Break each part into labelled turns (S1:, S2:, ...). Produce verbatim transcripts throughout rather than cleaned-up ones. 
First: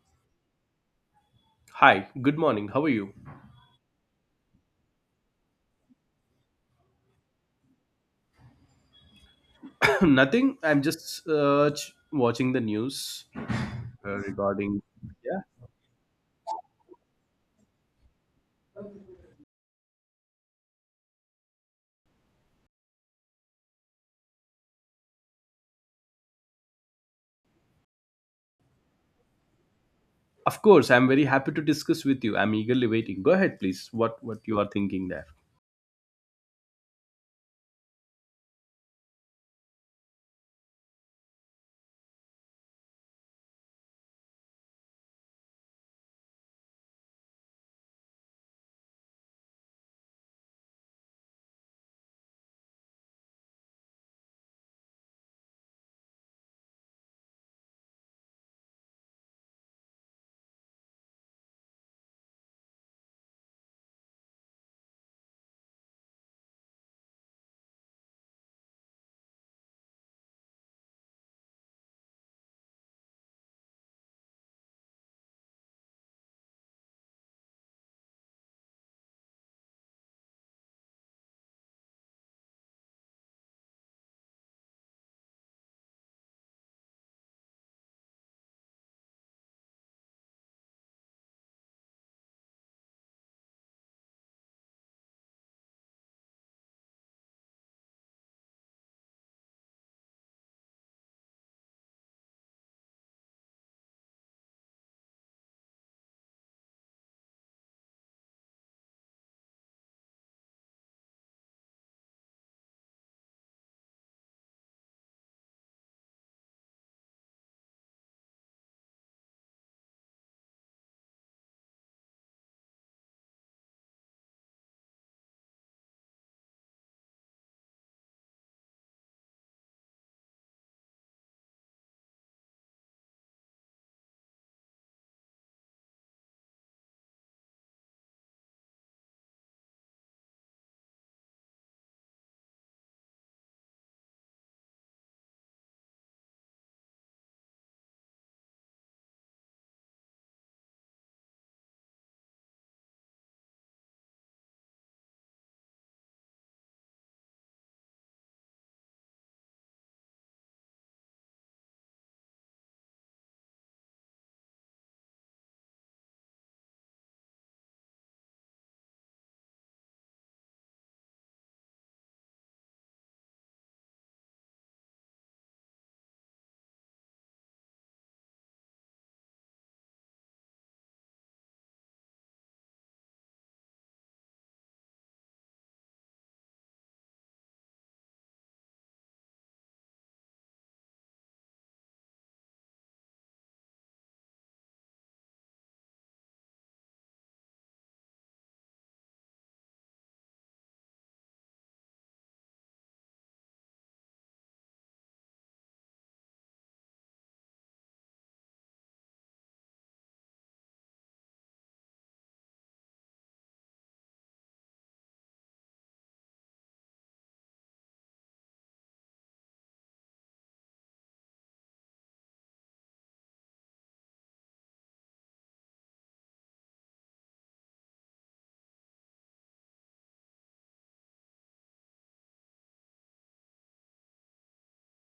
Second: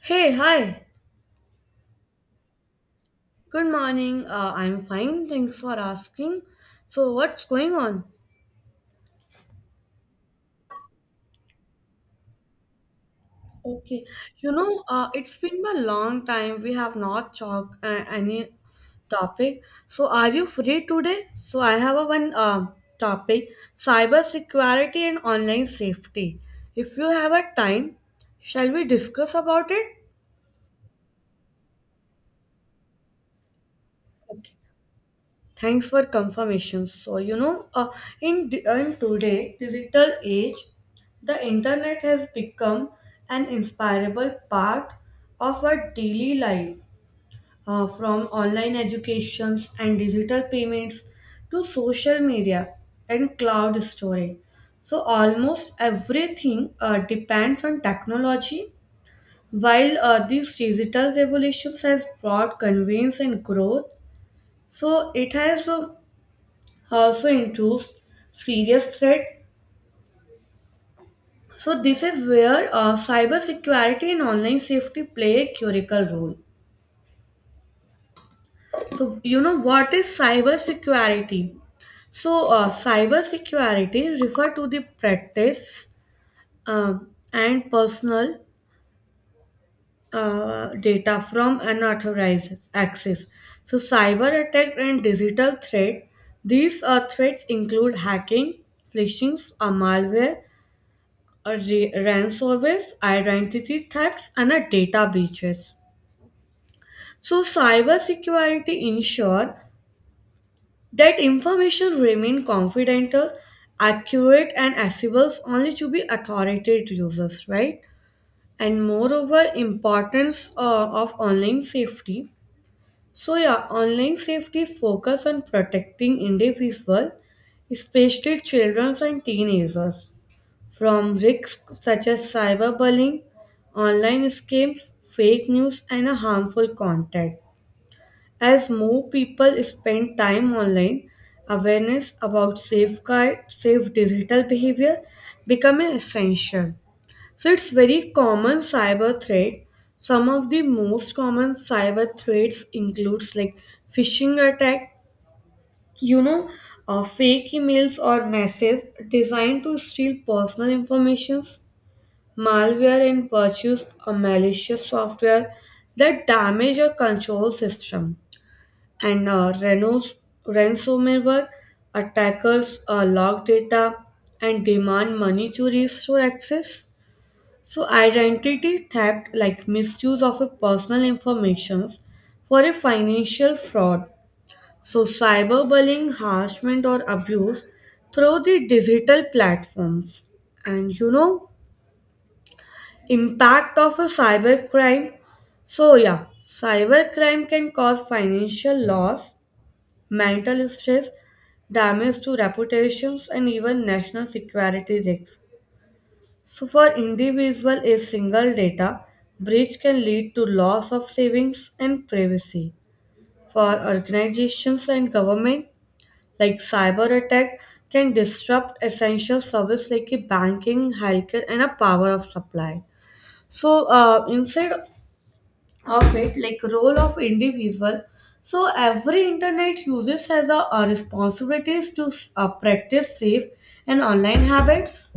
S1: Hey, hi.
S2: Hi, good morning. How are you?
S1: Good morning. Uh, I'm fine. Thanks for asking. So, what's going on?
S2: Nothing. I'm just uh, ch- watching the news
S1: Okay.
S2: uh,
S1: You know,
S2: regarding.
S1: uh, it's
S2: Yeah,
S1: been a long time. We have not talked uh, any topic. So, are you free today? So, I have a one uh, topic: cyber security and online safety. If you have a time, shall we discuss about it?
S2: of course. I'm very happy to discuss with you. I'm eagerly waiting. Go ahead, please. What what you are thinking there?
S1: Thanks for confirmation. So you know, uh, in di- in today digital age, the internet has become an inseparable part of our daily life. Uh, from online educations and digital payments to social media and cloud storage, so almost everything uh, depends on technology. While uh, these digital revolutions has brought convenience and growth, so it has uh, also introduced serious threat. So this is where uh, cybersecurity and online safety play a critical role. So you know what is cybersecurity? So uh, cybersecurity refer to the practice um, and personal uh, data from unauthorized access. So cyber attack and digital threat. These uh, threats include hacking, phishing, uh, malware, a re- ransomware, identity thefts, and a data breaches. So, cybersecurity ensure that information remain confidential, accurate, and accessible only to be authoritative users, right? And moreover, importance uh, of online safety. So, yeah, online safety focus on protecting individuals, especially children and teenagers from risks such as cyberbullying, online scams, fake news, and a harmful content. As more people spend time online, awareness about safeguard, safe digital behavior becoming essential. So it's very common cyber threat. Some of the most common cyber threats includes like phishing attack, you know, uh, fake emails or messages designed to steal personal information. Malware and virus or malicious software that damage your control system. And uh, Renos, ransomware attackers uh, log data and demand money to restore access. So, identity theft, like misuse of a personal information for a financial fraud. So, cyberbullying, harassment, or abuse through the digital platforms. And you know, impact of a cybercrime. So yeah, cybercrime can cause financial loss, mental stress, damage to reputations, and even national security risks. So for individual, a single data breach can lead to loss of savings and privacy. For organizations and government, like cyber attack can disrupt essential service like a banking, healthcare, and a power of supply. So uh, instead of it, like role of individual, so every internet users has a, a responsibilities to uh, practice safe and online habits.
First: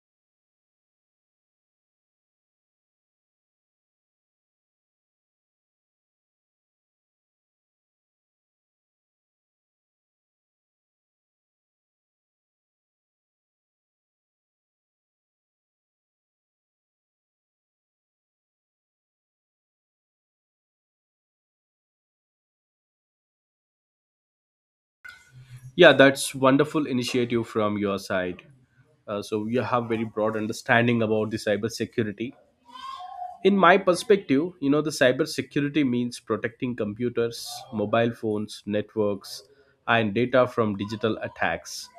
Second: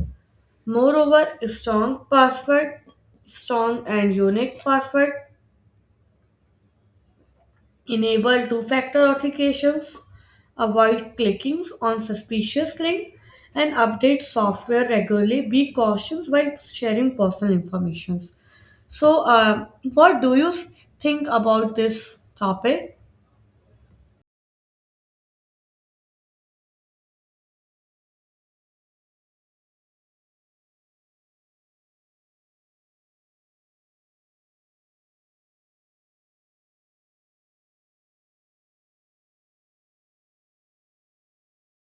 S1: Moreover, strong password, strong and unique password, enable two-factor authentications, avoid clickings on suspicious link, and update software regularly, be cautious while sharing personal information. So uh, what do you think about this topic?
S2: Yeah, that's wonderful initiative from your side. Uh, so you have very broad understanding about the cybersecurity. In my perspective, you know the cybersecurity means protecting computers, mobile phones, networks, and data from digital attacks.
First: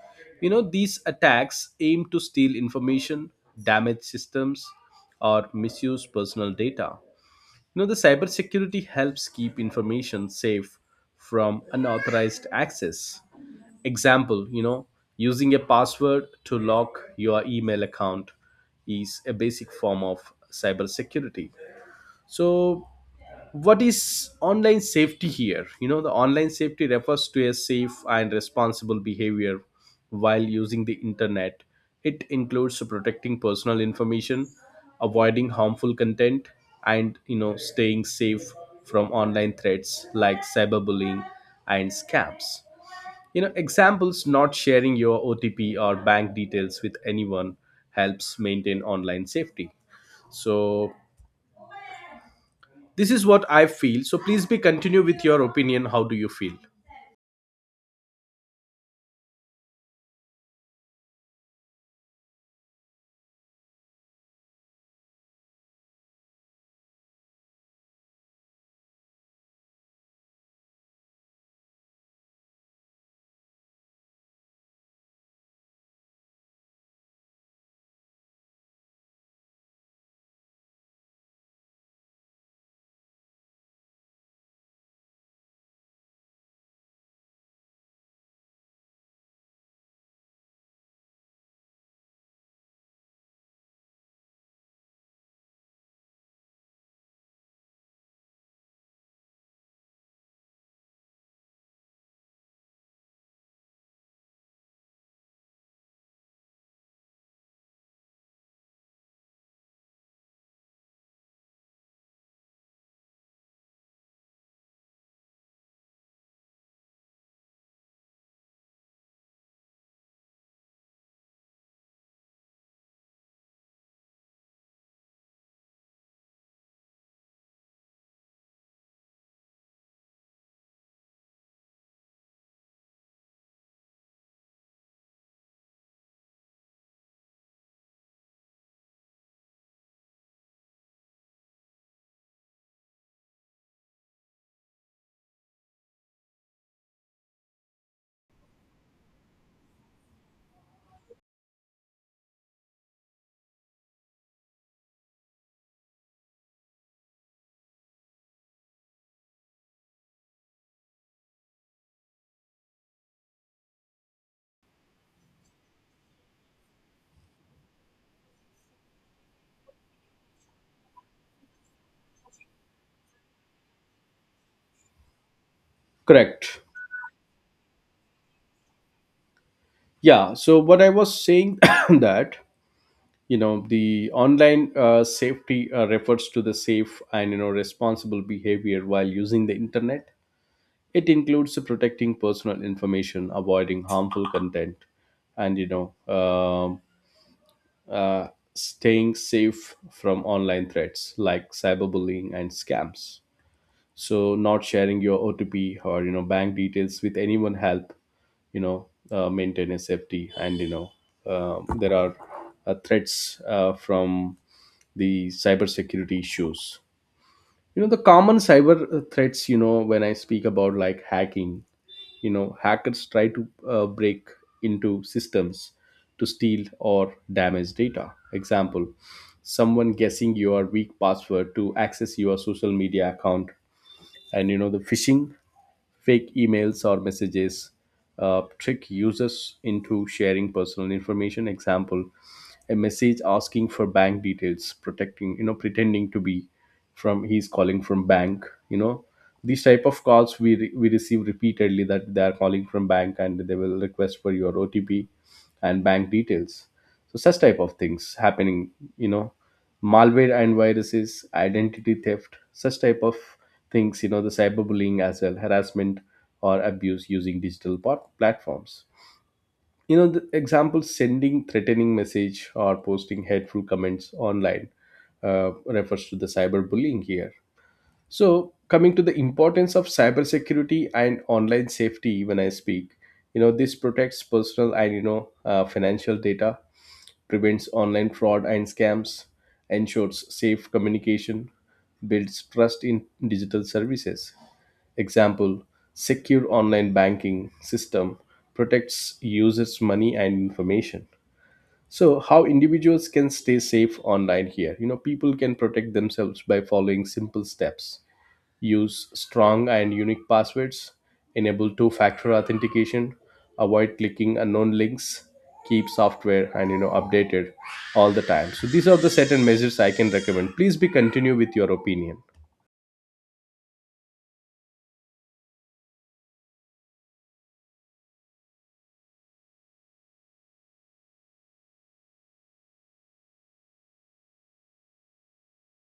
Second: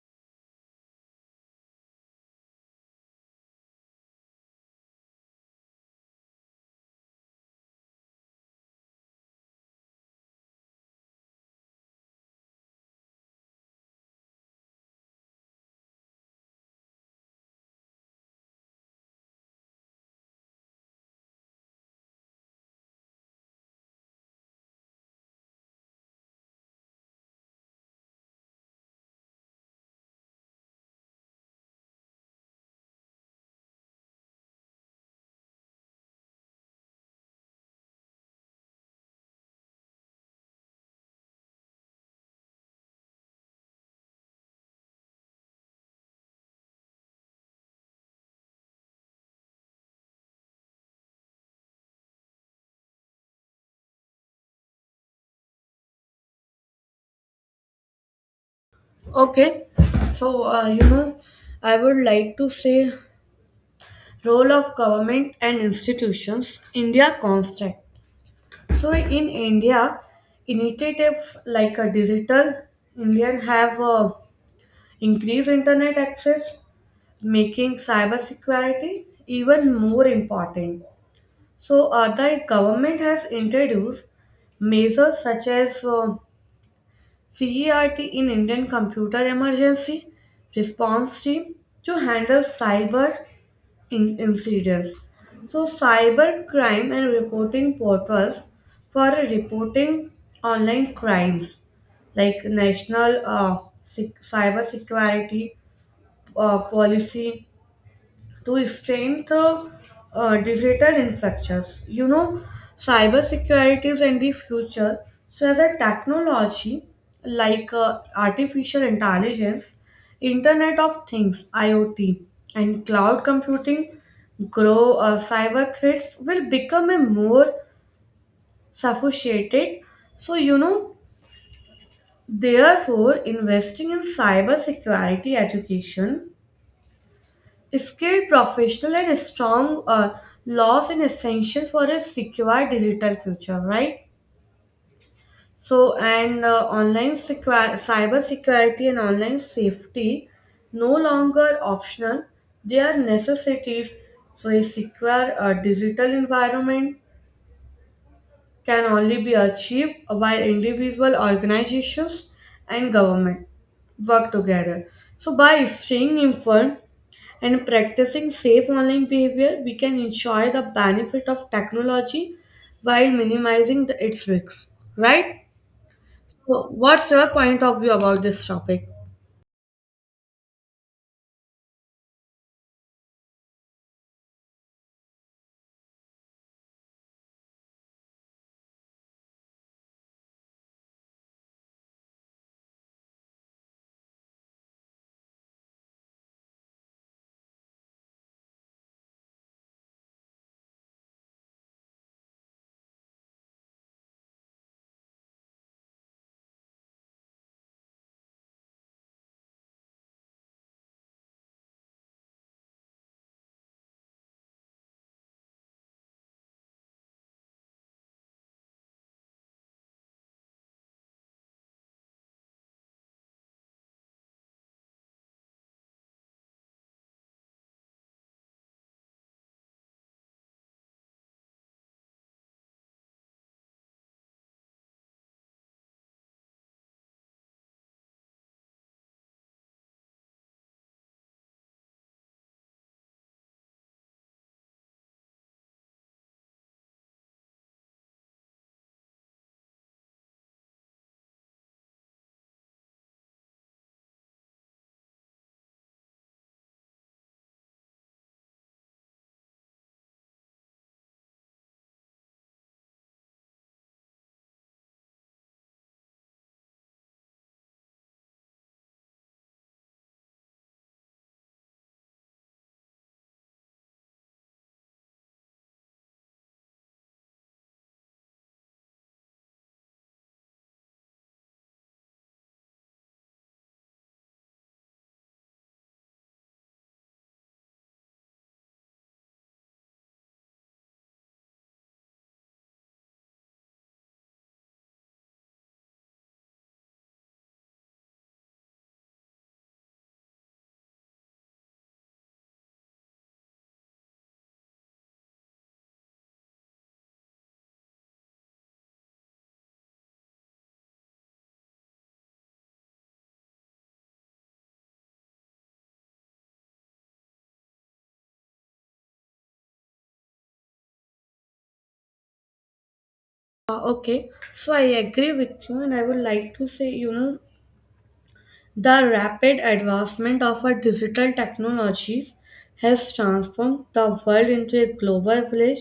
S2: you know these attacks aim to steal information, damage systems, or misuse personal data. you know the cybersecurity helps keep information safe from unauthorized access. Example, you know using a password to lock your email account is a basic form of cybersecurity. So what is online safety here? you know the online safety refers to a safe and responsible behavior while using the internet. It includes protecting personal information, avoiding harmful content, and you know staying safe from online threats like cyberbullying and scams. you know examples, not sharing your O T P or bank details with anyone helps maintain online safety. So this is what I feel. So please be continue with your opinion. How do you feel?
S1: Okay, so uh, you know, I would like to say role of government and institutions. India construct. So in India, initiatives like a digital Indian have uh, increased internet access, making cybersecurity even more important. So uh, the government has introduced measures such as uh, CERT in Indian Computer Emergency Response Team to handle cyber in- incidents. So, cyber crime and reporting portals for reporting online crimes like National uh, Sec- Cyber Security uh, Policy to strengthen uh, digital infrastructures. You know, cybersecurity is in the future. So, as a technology like uh, artificial intelligence, Internet of Things (IoT), and cloud computing grow, uh, cyber threats will become a more sophisticated. So, you know, therefore, investing in cybersecurity education, skilled professional, and strong uh, laws and essential for a secure digital future, right? So, and uh, online secure, cyber security and online safety no longer optional, they are necessities. So, a secure uh, digital environment can only be achieved while individual organizations and government work together. So, by staying informed, and practicing safe online behavior, we can enjoy the benefit of technology while minimizing the, its risks, right?
S2: Correct.
S1: So what's your point of view about this topic?
S2: Yeah. So what I was saying that, you know the online uh, safety uh, refers to the safe and, you know responsible behavior while using the internet. It includes protecting personal information, avoiding harmful content, and you know um uh, staying safe from online threats like cyberbullying and scams. So not sharing your otp or, you know bank details with anyone help, you know uh, maintain a safety. And, you know um, there are uh, threats uh, from the cybersecurity issues. you know the common cyber uh, threats, you know when I speak about, like, hacking, you know hackers try to uh, break into systems to steal or damage data. Example, someone guessing your weak password to access your social media account. And, you know the phishing, fake emails or messages uh, trick users into sharing personal information. Example, a message asking for bank details, protecting, you know pretending to be from, he's calling from bank. you know these type of calls we re- we receive repeatedly that they are calling from bank and they will request for your O T P and bank details. So such type of things happening, you know malware and viruses, identity theft, such type of things, you know the cyberbullying as well, harassment or abuse using digital pot- platforms. you know the example, sending threatening message or posting hateful comments online uh, refers to the cyberbullying here. So coming to the importance of cybersecurity and online safety, when I speak, you know this protects personal and, you know uh, financial data, prevents online fraud and scams, ensures safe communication, builds trust in digital services. Example, secure online banking system protects users' money and information. So how individuals can stay safe online here? You know, people can protect themselves by following simple steps: use strong and unique passwords, enable two factor authentication, avoid clicking unknown links, keep software and, you know updated all the time. So these are the certain measures I can recommend. Please be continue with your opinion.
S1: Uh, okay, so I agree with you, and I would like to say, you know, the rapid advancement of our digital technologies has transformed the world into a global village.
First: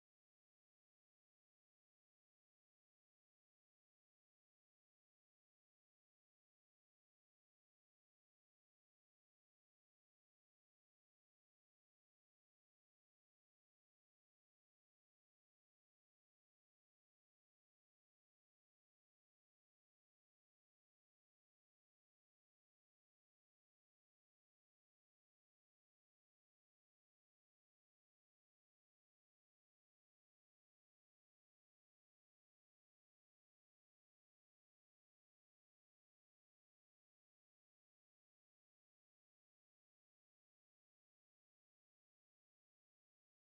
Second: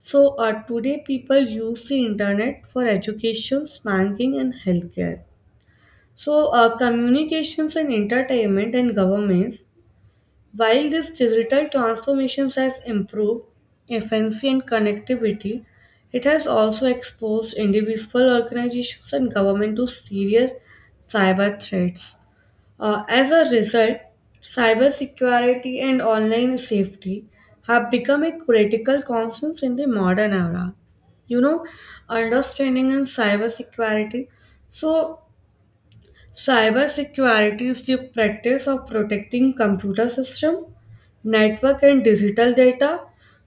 S1: So, uh, today people use the internet for education, banking, and healthcare. So, uh, communications and entertainment and governments, while this digital transformations has improved efficiency and connectivity, it has also exposed individual organizations and government to serious cyber threats. Uh, as a result, cybersecurity and online safety have become a critical concerns in the modern era. you know understanding in cybersecurity. So cybersecurity is the practice of protecting computer system, network and digital data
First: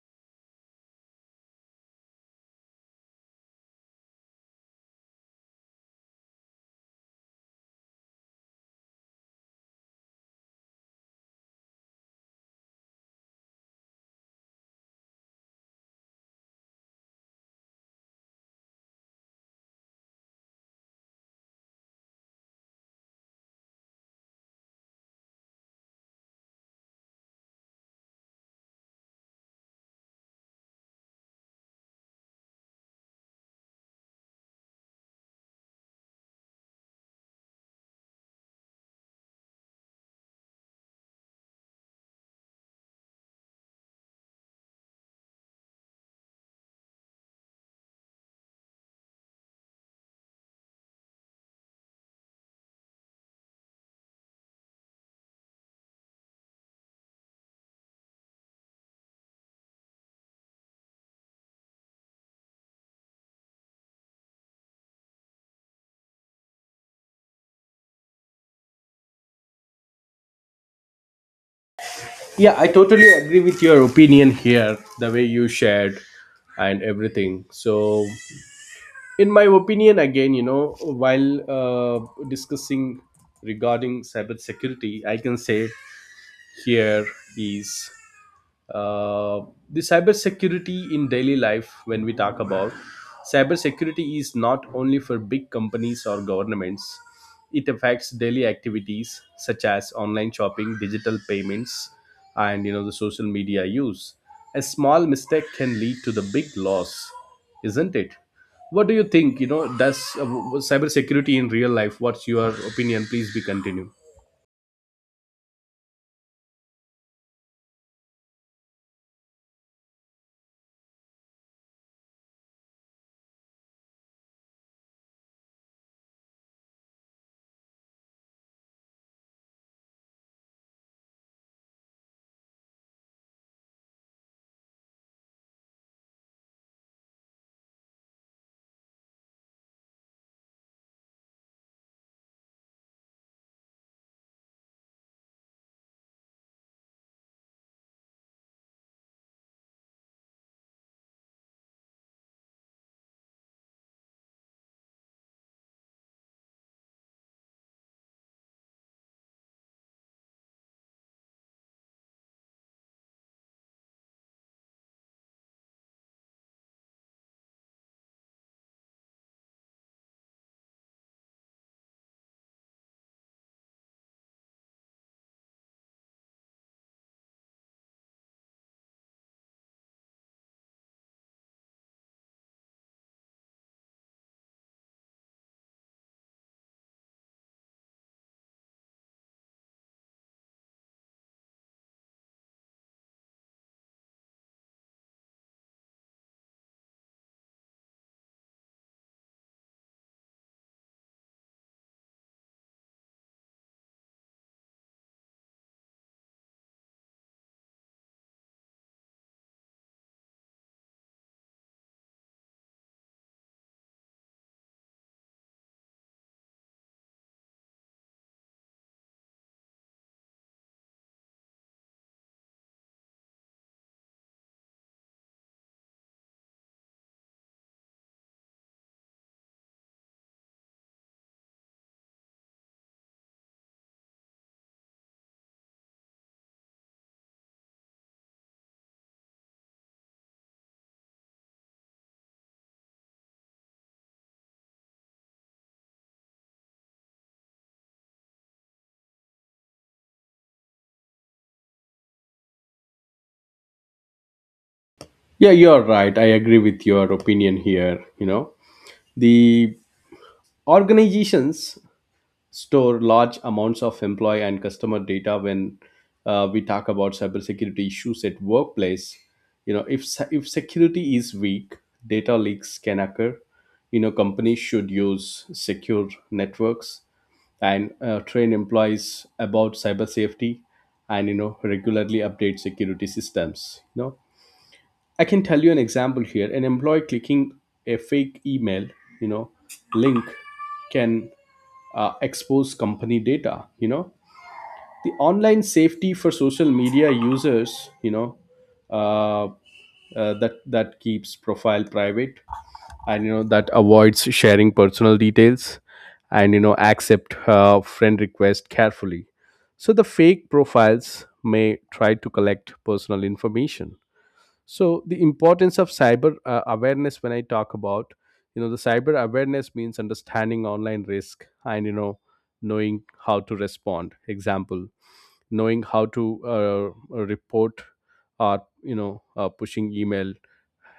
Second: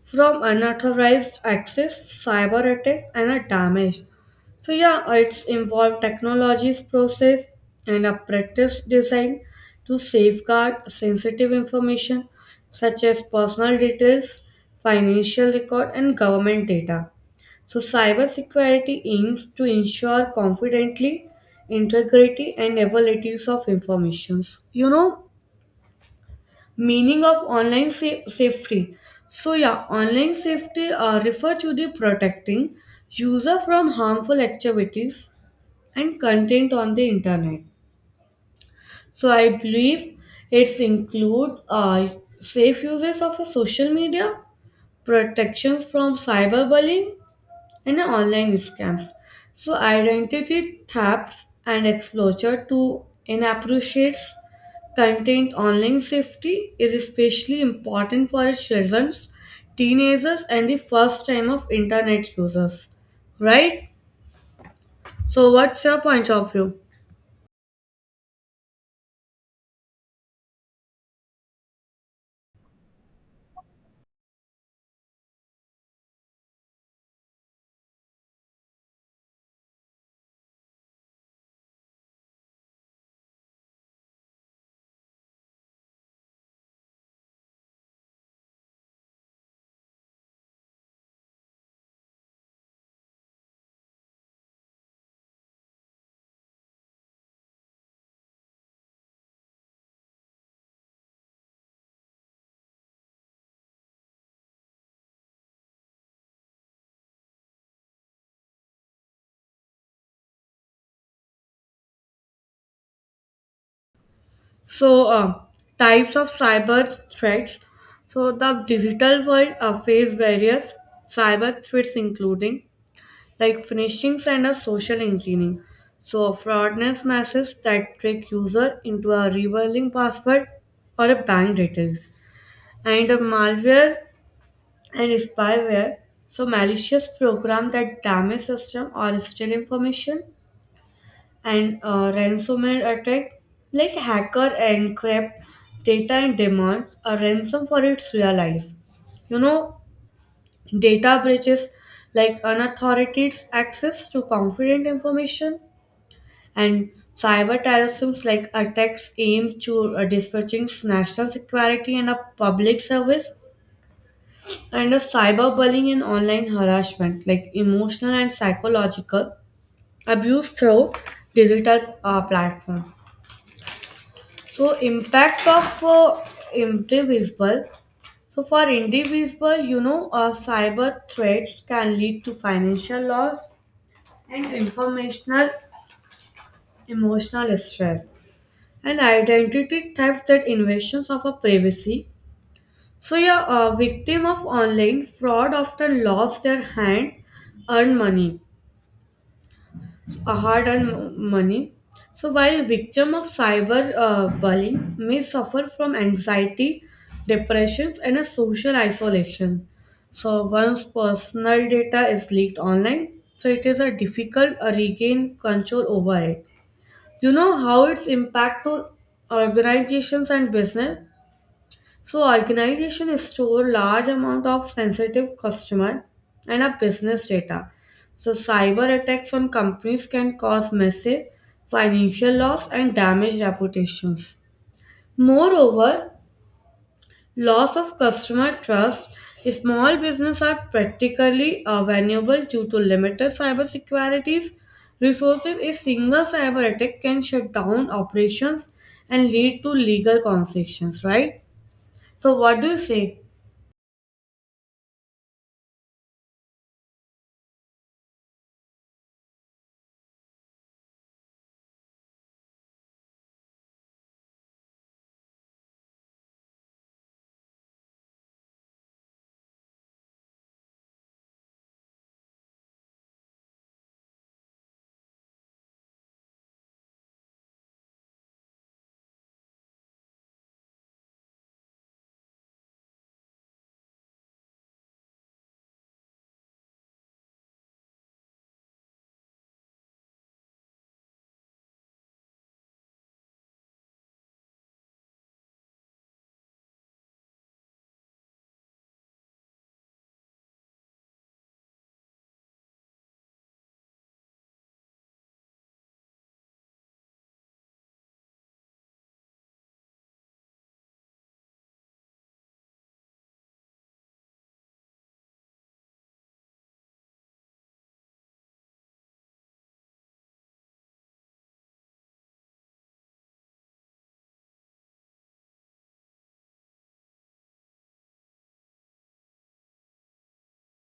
S1: from unauthorized access, cyber attack and a damage. So yeah, it's involved technologies process and a practice design to safeguard sensitive information such as personal details, financial record and government data. So, cybersecurity aims to ensure confidently integrity and availability of information. You know, meaning of online sa- safety. So, yeah, online safety uh, refer to the protecting user from harmful activities and content on the internet. So, I believe it's include uh, safe uses of a social media, protections from cyberbullying, in online scams. So identity thefts and exposure to inappropriate content online safety is especially important for children, teenagers and the first time of internet users. Right? So what's your point of view?
S2: Yeah, I totally agree with your opinion here, the way you shared and everything. So, in my opinion, again, you know, while uh, discussing regarding cybersecurity, I can say here is Uh, the cybersecurity in daily life, when we talk about cybersecurity, is not only for big companies or governments. It affects daily activities such as online shopping, digital payments, and, you know the social media use. A small mistake can lead to the big loss, isn't it? What do you think? You know, does uh, w- w- cybersecurity in real life? What's your opinion? Please be continue.
S1: So uh, types of cyber threats. So the digital world uh, face various cyber threats including like phishing and a social engineering. So fraudulent messages that trick user into a revealing password or a bank details. And a malware and spyware. So malicious program that damage system or steal information. And uh, ransomware attack like hacker encrypt data and demands a ransom for its realized. You know, data breaches like unauthorized access to confident information and cyber terrorism like attacks aimed to uh, disparaging national security and a public service and a cyberbullying and online harassment like emotional and psychological abuse through digital uh, platform. So impact of uh, individual. So for individual, you know uh, cyber threats can lead to financial loss and informational emotional stress and identity theft that invasions of our privacy. So, yeah, a victim of online fraud often lost their hand earned money, a hard earned m- money. So, while victim of cyber uh, bullying may suffer from anxiety, depressions, and a social isolation. So, once personal data is leaked online, so it is a difficult uh, regain control over it. You know how its impact to organizations and business. So organization store large amount of sensitive customer and a business data. So cyber attacks on companies can cause massive financial loss and damage reputations. Moreover, loss of customer trust. Small business are practically uh, vulnerable due to limited cyber securities resources. A single cyber attack can shut down operations and lead to legal consequences. Right. So what do you say?
S2: Yeah, you're right. I agree with your opinion here. You know, the organizations store large amounts of employee and customer data when uh, we talk about cybersecurity issues at workplace. you know if se- if security is weak, data leaks can occur. you know companies should use secure networks and uh, train employees about cyber safety, and, you know regularly update security systems. You know, I can tell you an example here. An employee clicking a fake email, you know, link can uh, expose company data. You know, the online safety for social media users, you know, uh, uh, that that keeps profile private, and, you know that avoids sharing personal details, and, you know accept uh, friend request carefully. So the fake profiles may try to collect personal information. So the importance of cyber uh, awareness, when I talk about, you know the cyber awareness means understanding online risk, and, you know knowing how to respond. Example, knowing how to uh, report or, you know uh, pushing email,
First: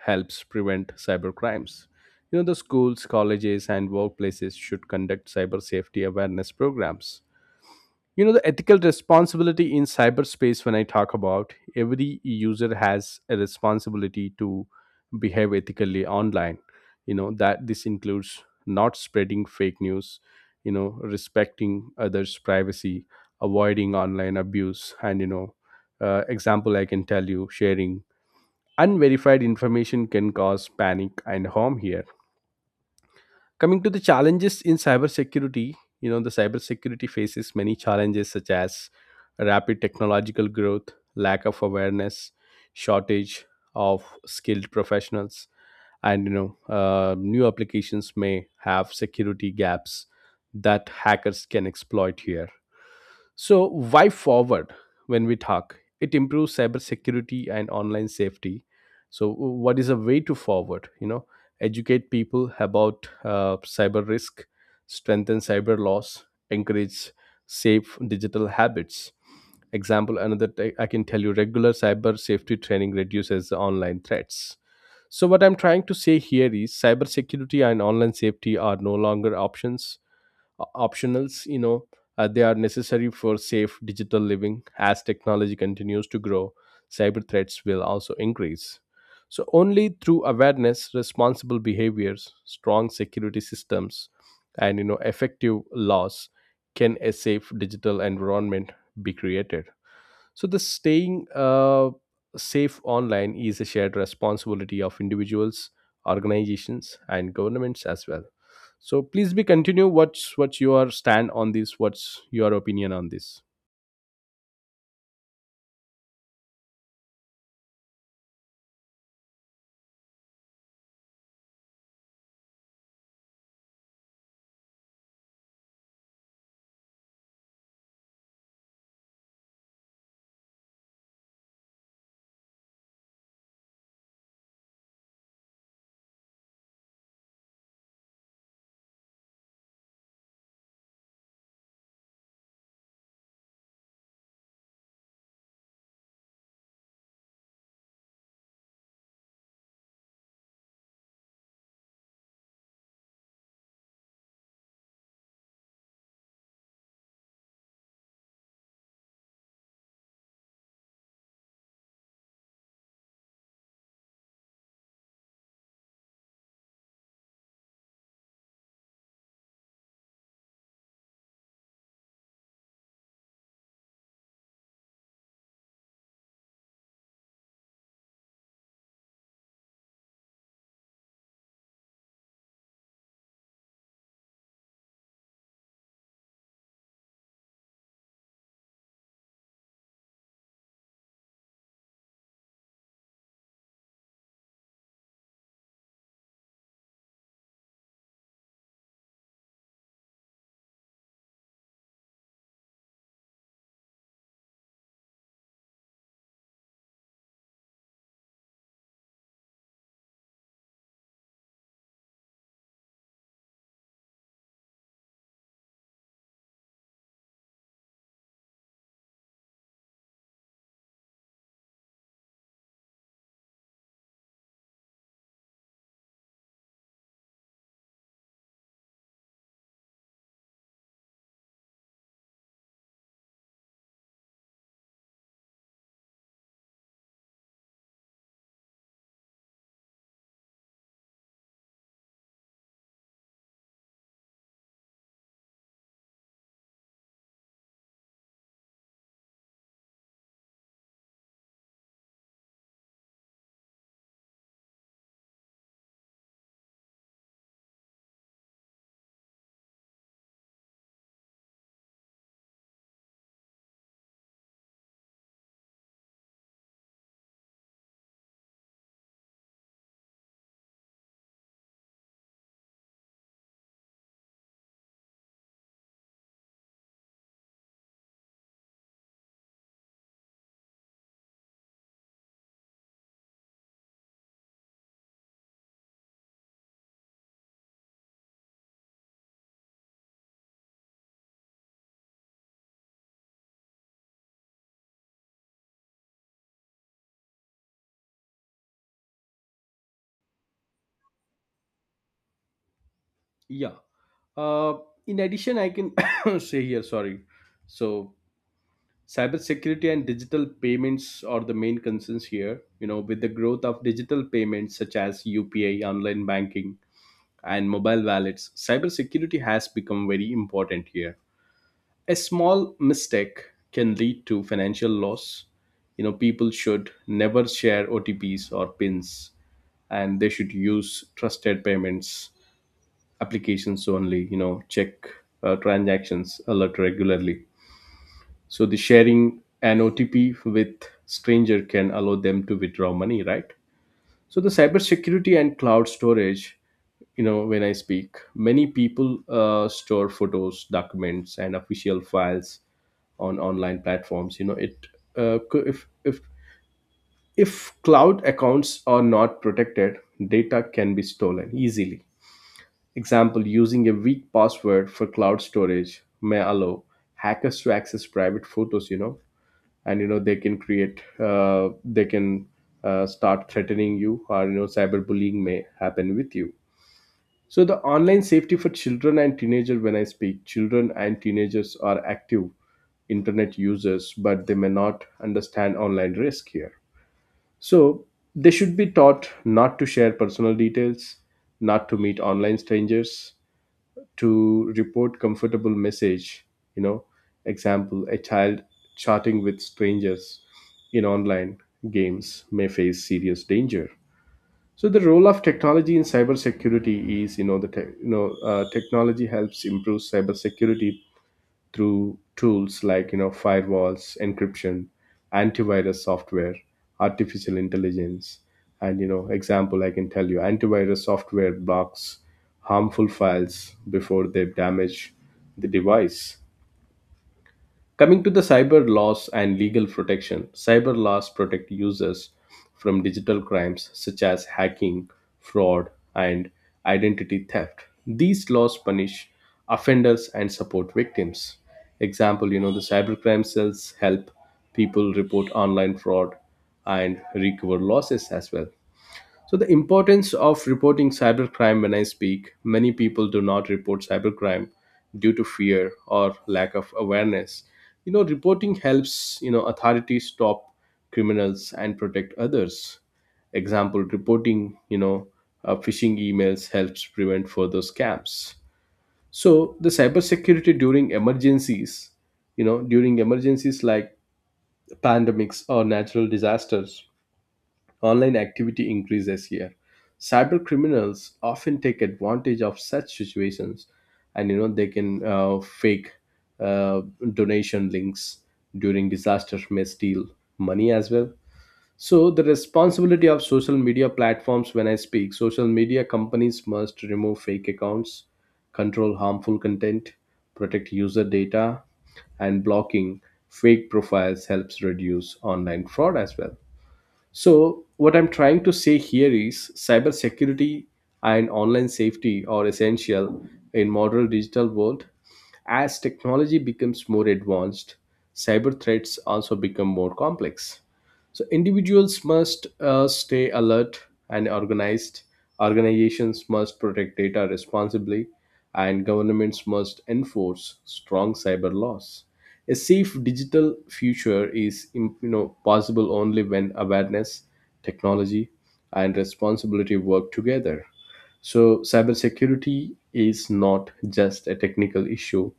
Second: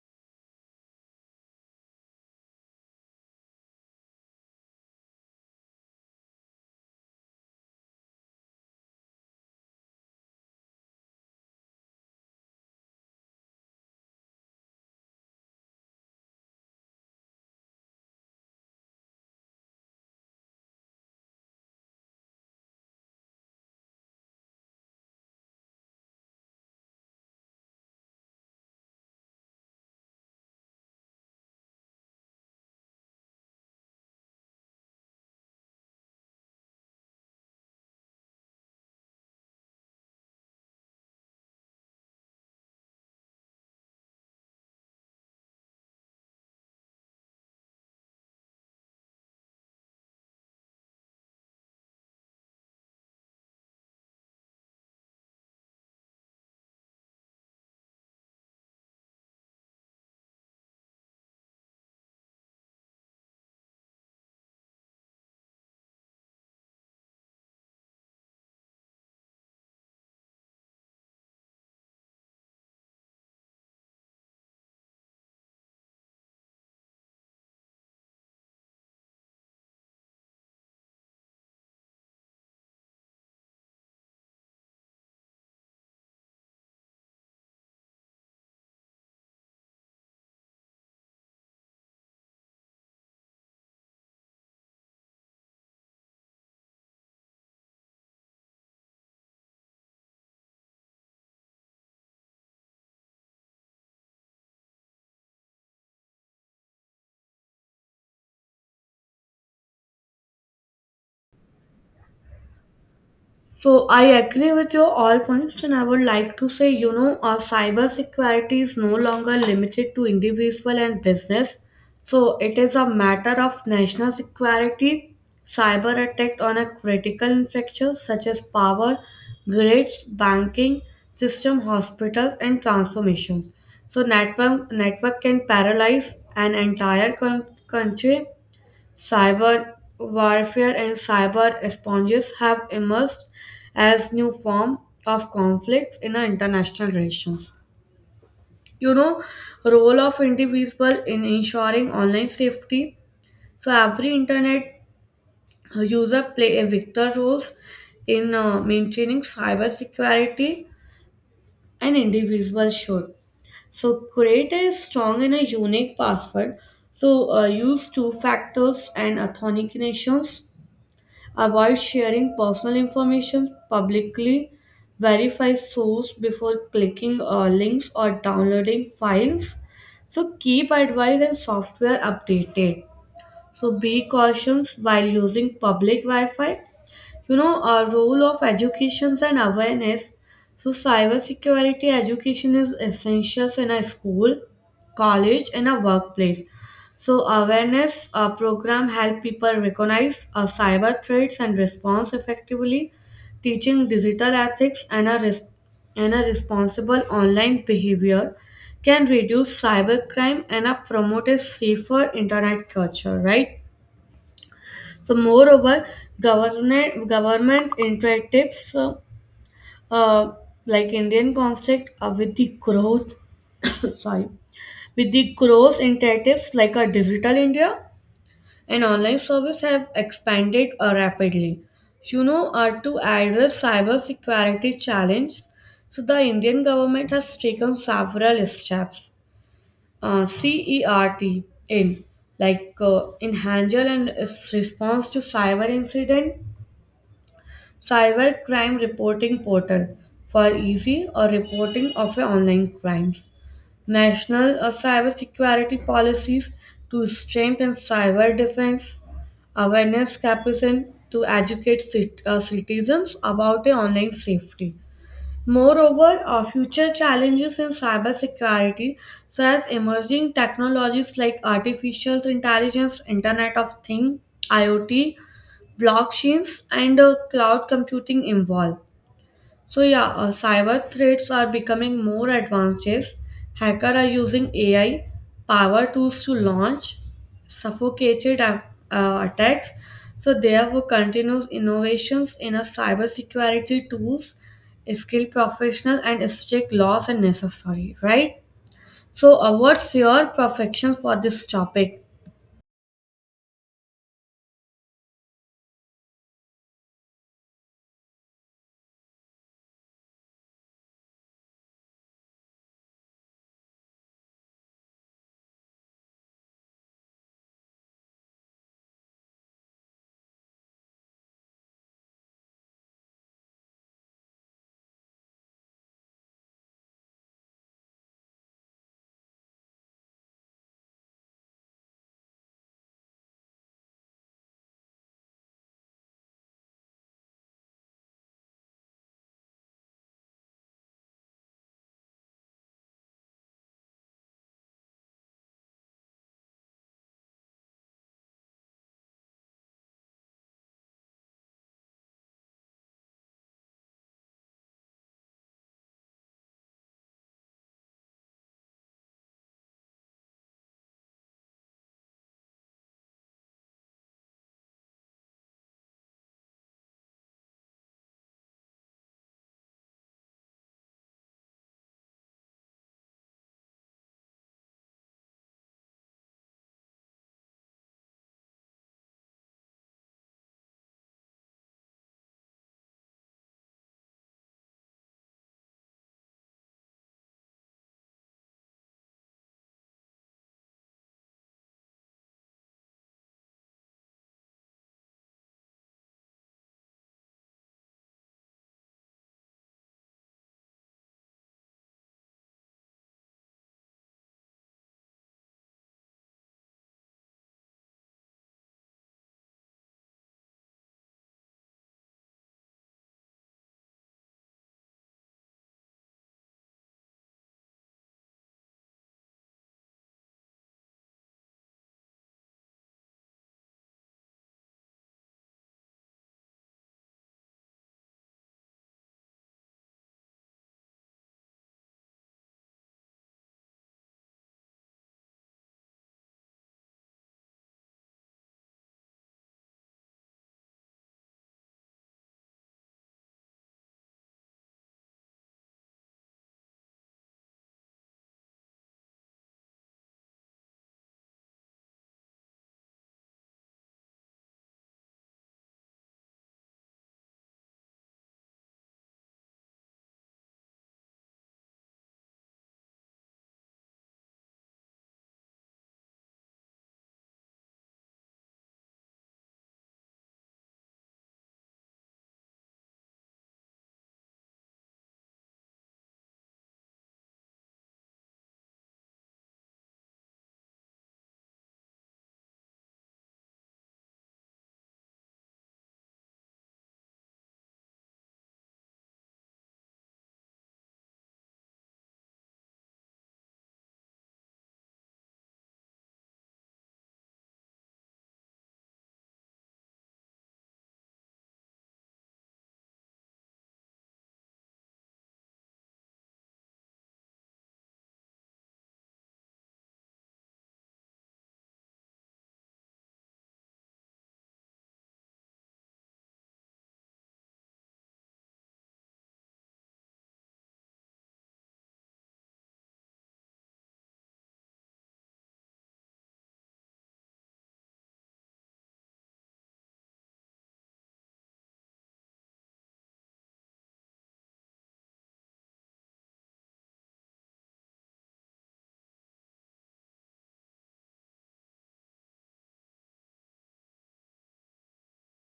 S2: helps prevent cyber crimes. you know the schools, colleges, and workplaces should conduct cyber safety awareness programs. you know the ethical responsibility in cyberspace, when I talk about, every user has a responsibility to behave ethically online. You know that this includes not spreading fake news, you know respecting others privacy, avoiding online abuse, and, you know uh, example, I can tell you, sharing unverified information can cause panic and harm here. Coming to the challenges in cybersecurity, you know, the cybersecurity faces many challenges such as rapid technological growth, lack of awareness, shortage of skilled professionals, and, you know, uh, new applications may have security gaps that hackers can exploit here. So, why forward when we talk? It improves cybersecurity and online safety. So, what is a way to forward? You know, educate people about uh, cyber risk, strengthen cyber laws, encourage safe digital habits. Example, another t- I can tell you, regular cyber safety training reduces online threats. So, what I'm trying to say here is cybersecurity and online safety are no longer options, O- optionals, you know uh, they are necessary for safe digital living. As technology continues to grow, cyber threats will also increase. So only through awareness, responsible behaviors, strong security systems, and, you know effective laws can a safe digital environment be created. So, the staying uh, safe online is a shared responsibility of individuals, organizations, and governments as well. So, please be continue. What's what's your stand on this? What's your opinion on this?
S1: So I agree with your all points, and I would like to say, you know, uh, cyber security is no longer limited to individual and business. So it is a matter of national security. Cyber attack on a critical infrastructure such as power, grids, banking system, hospitals, and transformations. So network network can paralyze an entire coun- country. Cyber warfare and cyber responses have emerged as new form of conflicts in our international relations. You know, role of individual in ensuring online safety. So every internet user play a vital roles in uh, maintaining cyber security and individual should. So create a strong and a unique password. So uh, use two factors and authentications. Avoid sharing personal information publicly. Verify source before clicking uh, links or downloading files. So keep advice and software updated. So be cautious while using public Wi-Fi. you know a role of education and awareness. So cybersecurity education is essential in a school, college, and a workplace. So awareness uh, program help people recognize uh, cyber threats and response effectively, teaching digital ethics and a, res- and a responsible online behavior can reduce cybercrime and uh, promote a safer internet culture, right? So, moreover, government government interactives uh, uh, like Indian construct uh, with the growth sorry with the growth interactives like a digital India and online service have expanded uh, rapidly. You know, uh, to address cybersecurity challenge, so the Indian government has taken several steps. Uh, CERT in like uh, in and its response to cyber incident. Cybercrime Reporting Portal for easy or reporting of your online crimes. National uh, cybersecurity policies to strengthen cyber defense. Awareness campaign to educate cit- uh, citizens about their online safety. Moreover, uh, future challenges in cybersecurity, such as emerging technologies like artificial intelligence, Internet of Things, IoT, blockchains and uh, cloud computing involved. So yeah, uh, cyber threats are becoming more advanced. Days. Hackers are using A I power tools to launch suffocated a- uh, attacks. So therefore, continuous innovations in a cybersecurity tools, skilled professional, and strict laws are necessary. Right. So, uh, what's your perfection for this topic?
S2: Yeah. Uh, in addition, I can say here, sorry. So, cybersecurity and digital payments are the main concerns here. You know, with the growth of digital payments such as U P I, online banking, and mobile wallets, cybersecurity has become very important here. A small mistake can lead to financial loss. You know, people should never share O T Ps or PINs, and they should use trusted payments applications only. You know, check uh, transactions alert regularly. So the sharing an O T P with stranger can allow them to withdraw money, right? So the cybersecurity and cloud storage, you know, when I speak, many people uh, store photos, documents, and official files on online platforms. You know, it uh, co- if if if cloud accounts are not protected, data can be stolen easily. Example: using a weak password for cloud storage may allow hackers to access private photos. You know, and, you know they can create uh, they can uh, start threatening you, or, you know cyberbullying may happen with you. So the online safety for children and teenagers, when I speak, children and teenagers are active internet users, but they may not understand online risk here. So they should be taught not to share personal details, not to meet online strangers, to report comfortable message, you know. Example, a child chatting with strangers in online games may face serious danger. So the role of technology in cybersecurity is, you know the te- you know uh, technology helps improve cybersecurity through tools like, you know firewalls, encryption, antivirus software, artificial intelligence, and, you know example, I can tell you antivirus software blocks harmful files before they damage the device. Coming to the cyber laws and legal protection, cyber laws protect users from digital crimes such as hacking, fraud, and identity theft. These laws punish offenders and support victims. Example, you know, the cybercrime cells help people report online fraud and recover losses as well. So, the importance of reporting cybercrime, when I speak, many people do not report cybercrime due to fear or lack of awareness. You know, reporting helps, you know, authorities stop criminals and protect others. Example, reporting, you know, uh, phishing emails helps prevent further scams. So, the cybersecurity during emergencies, you know, during emergencies like pandemics or natural disasters, online activity increases here. Cyber criminals often take advantage of such situations, and, you know they can uh, fake uh, donation links during disasters, may steal money as well. So the responsibility of social media platforms. When I speak, social media companies must remove fake accounts, control harmful content, protect user data, and blocking fake profiles helps reduce online fraud as well. So, what I'm trying to say here is cybersecurity and online safety are essential in modern digital world. As technology becomes more advanced, cyber threats also become more complex. So, individuals must uh, stay alert and organized. Organizations must protect data responsibly, and governments must enforce strong cyber laws. A safe digital future is im- you know possible only when awareness, technology, and responsibility work together. So cybersecurity is not just a technical issue;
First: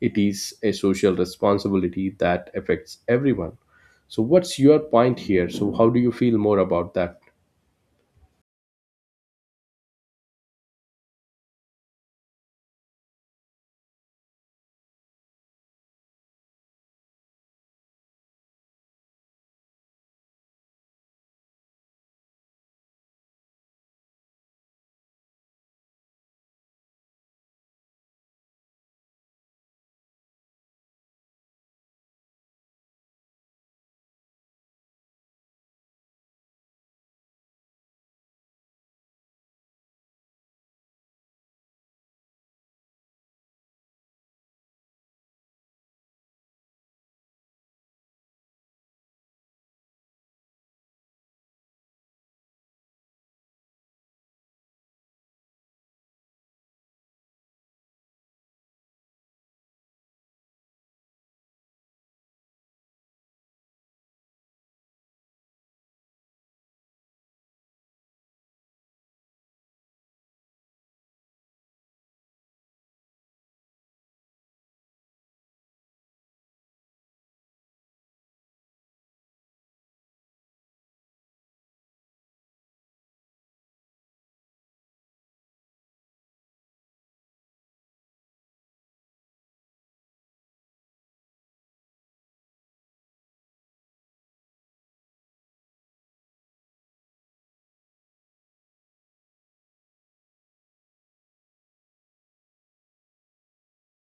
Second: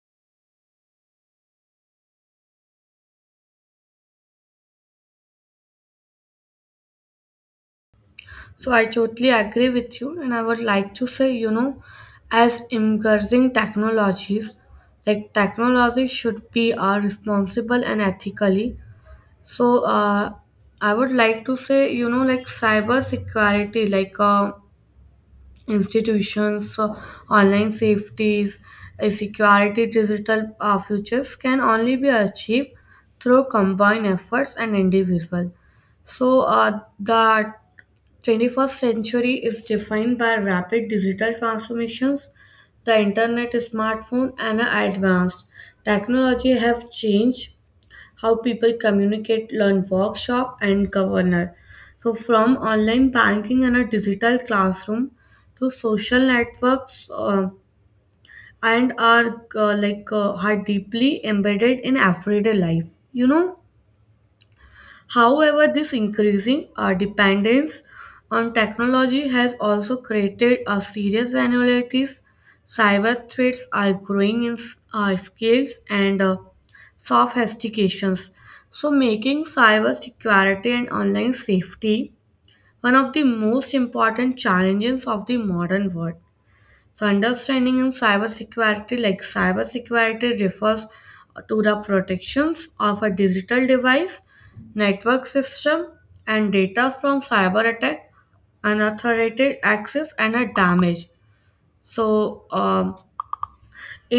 S2: it is a social responsibility that affects everyone. So what's your point here? So how do you feel more about that?
S1: So I totally agree with you, and I would like to say, you know, as emerging technologies, like technology should be uh, responsible and ethically. So uh, I would like to say, you know, like cyber security, like uh, institutions, uh, online safeties, uh, security, digital uh, futures can only be achieved through combined efforts and individual. So uh, the twenty-first century is defined by rapid digital transformations. The internet, smartphone, and advanced technology have changed how people communicate, learn, work, shop, and govern. So, from online banking and a digital classroom to social networks, uh, and are uh, like uh, are deeply embedded in everyday life. You know. However, this increasing uh, dependence on technology has also created a serious vulnerabilities. Cyber threats are growing in uh, scales and uh, sophistications, so making cyber security and online safety one of the most important challenges of the modern world. So, understanding in cybersecurity, like cybersecurity refers to the protections of a digital device, network system, and data from cyber attack, unauthorized access, and a damage. So, um,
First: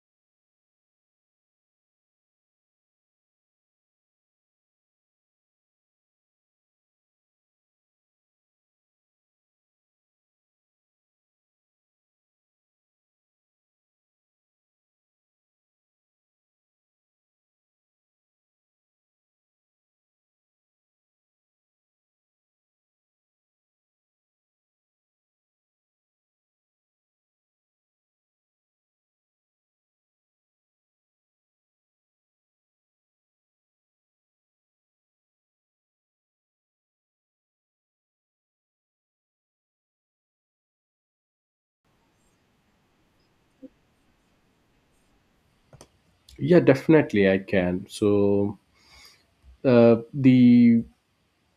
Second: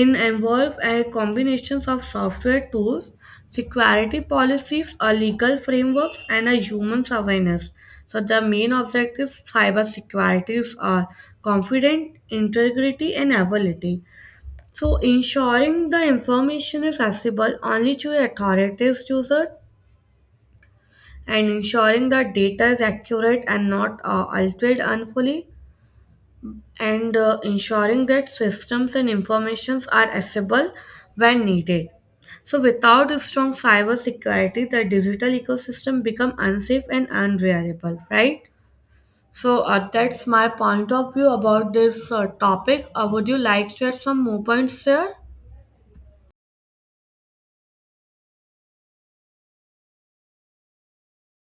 S1: in involve a combinations of software tools, security policies, or legal frameworks, and a human awareness. So the main objectives: cybersecurities are confident, integrity, and availability. So ensuring the information is accessible only to authorized users and ensuring that data is accurate and not uh, altered unfully and uh, ensuring that systems and informations are accessible when needed. So without a strong cyber security, the digital ecosystem become unsafe and unreliable, right? So uh, that's my point of view about this uh, topic. Uh, would you like to add some more points here?
S2: Yeah, definitely I can. So uh, the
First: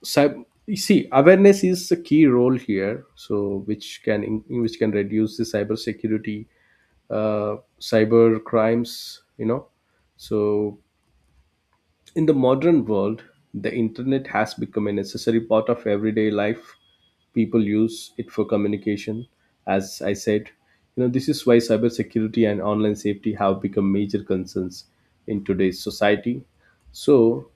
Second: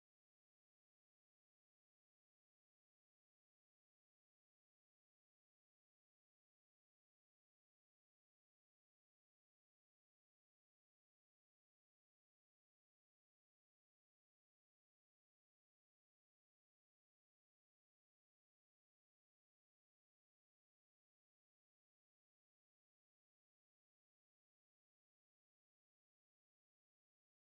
S2: cyber, you see, awareness is a key role here, so which can in- which can reduce the cyber security uh, cyber crimes, you know. So in the modern world, the internet has become a necessary part of everyday life. People use it for communication, as I said. You know, this is why cybersecurity and online safety have become major concerns in today's society. So,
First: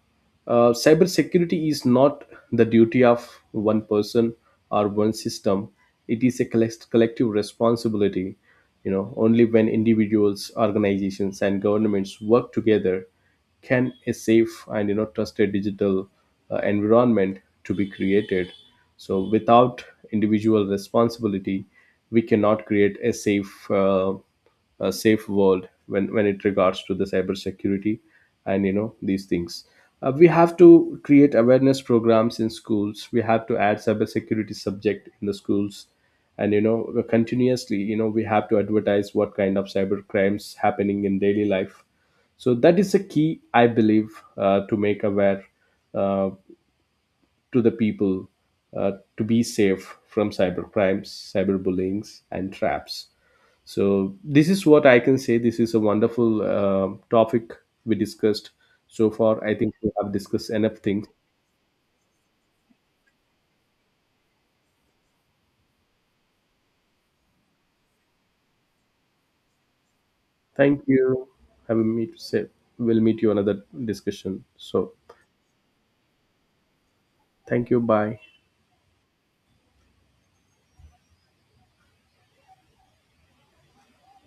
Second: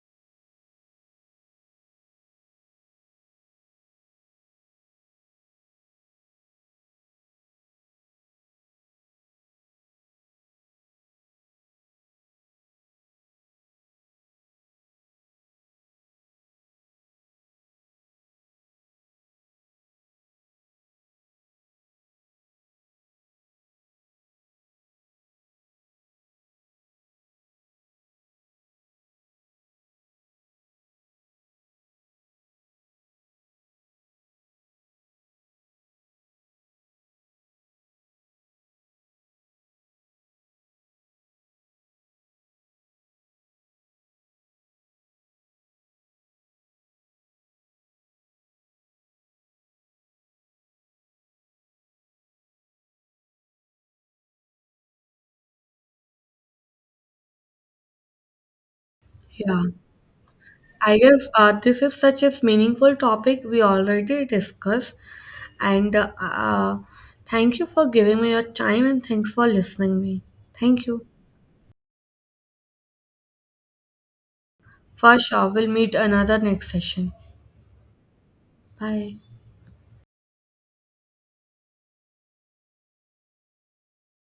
S2: uh, cybersecurity is not the duty of one person or one system. It is a collect- collective responsibility. You know, only when individuals, organizations, and governments work together can a safe and, you know trusted digital uh, environment to be created. So without individual responsibility, we cannot create a safe uh, a safe world when when it regards to the cybersecurity and, you know these things, uh, we have to create awareness programs in schools. We have to add cybersecurity subject in the schools, and, you know continuously, you know we have to advertise what kind of cyber crimes happening in daily life. So that is a key, I believe, uh, to make aware uh, to the people uh, to be safe from cyber crimes, cyber cyberbullyings and traps. So this is what I can say. This is a wonderful uh, topic we discussed. So far, I
S1: Yeah,
S2: think we have discussed enough
S1: I
S2: things.
S1: guess uh, this is such a meaningful topic we already discussed. And uh, uh, thank you for giving me your time and thanks for listening me.
S2: Thank
S1: Thank you.
S2: you. Have a meet, say, we'll meet you another discussion. So
S1: For sure. We'll meet another next session.
S2: thank you, bye.
S1: Bye.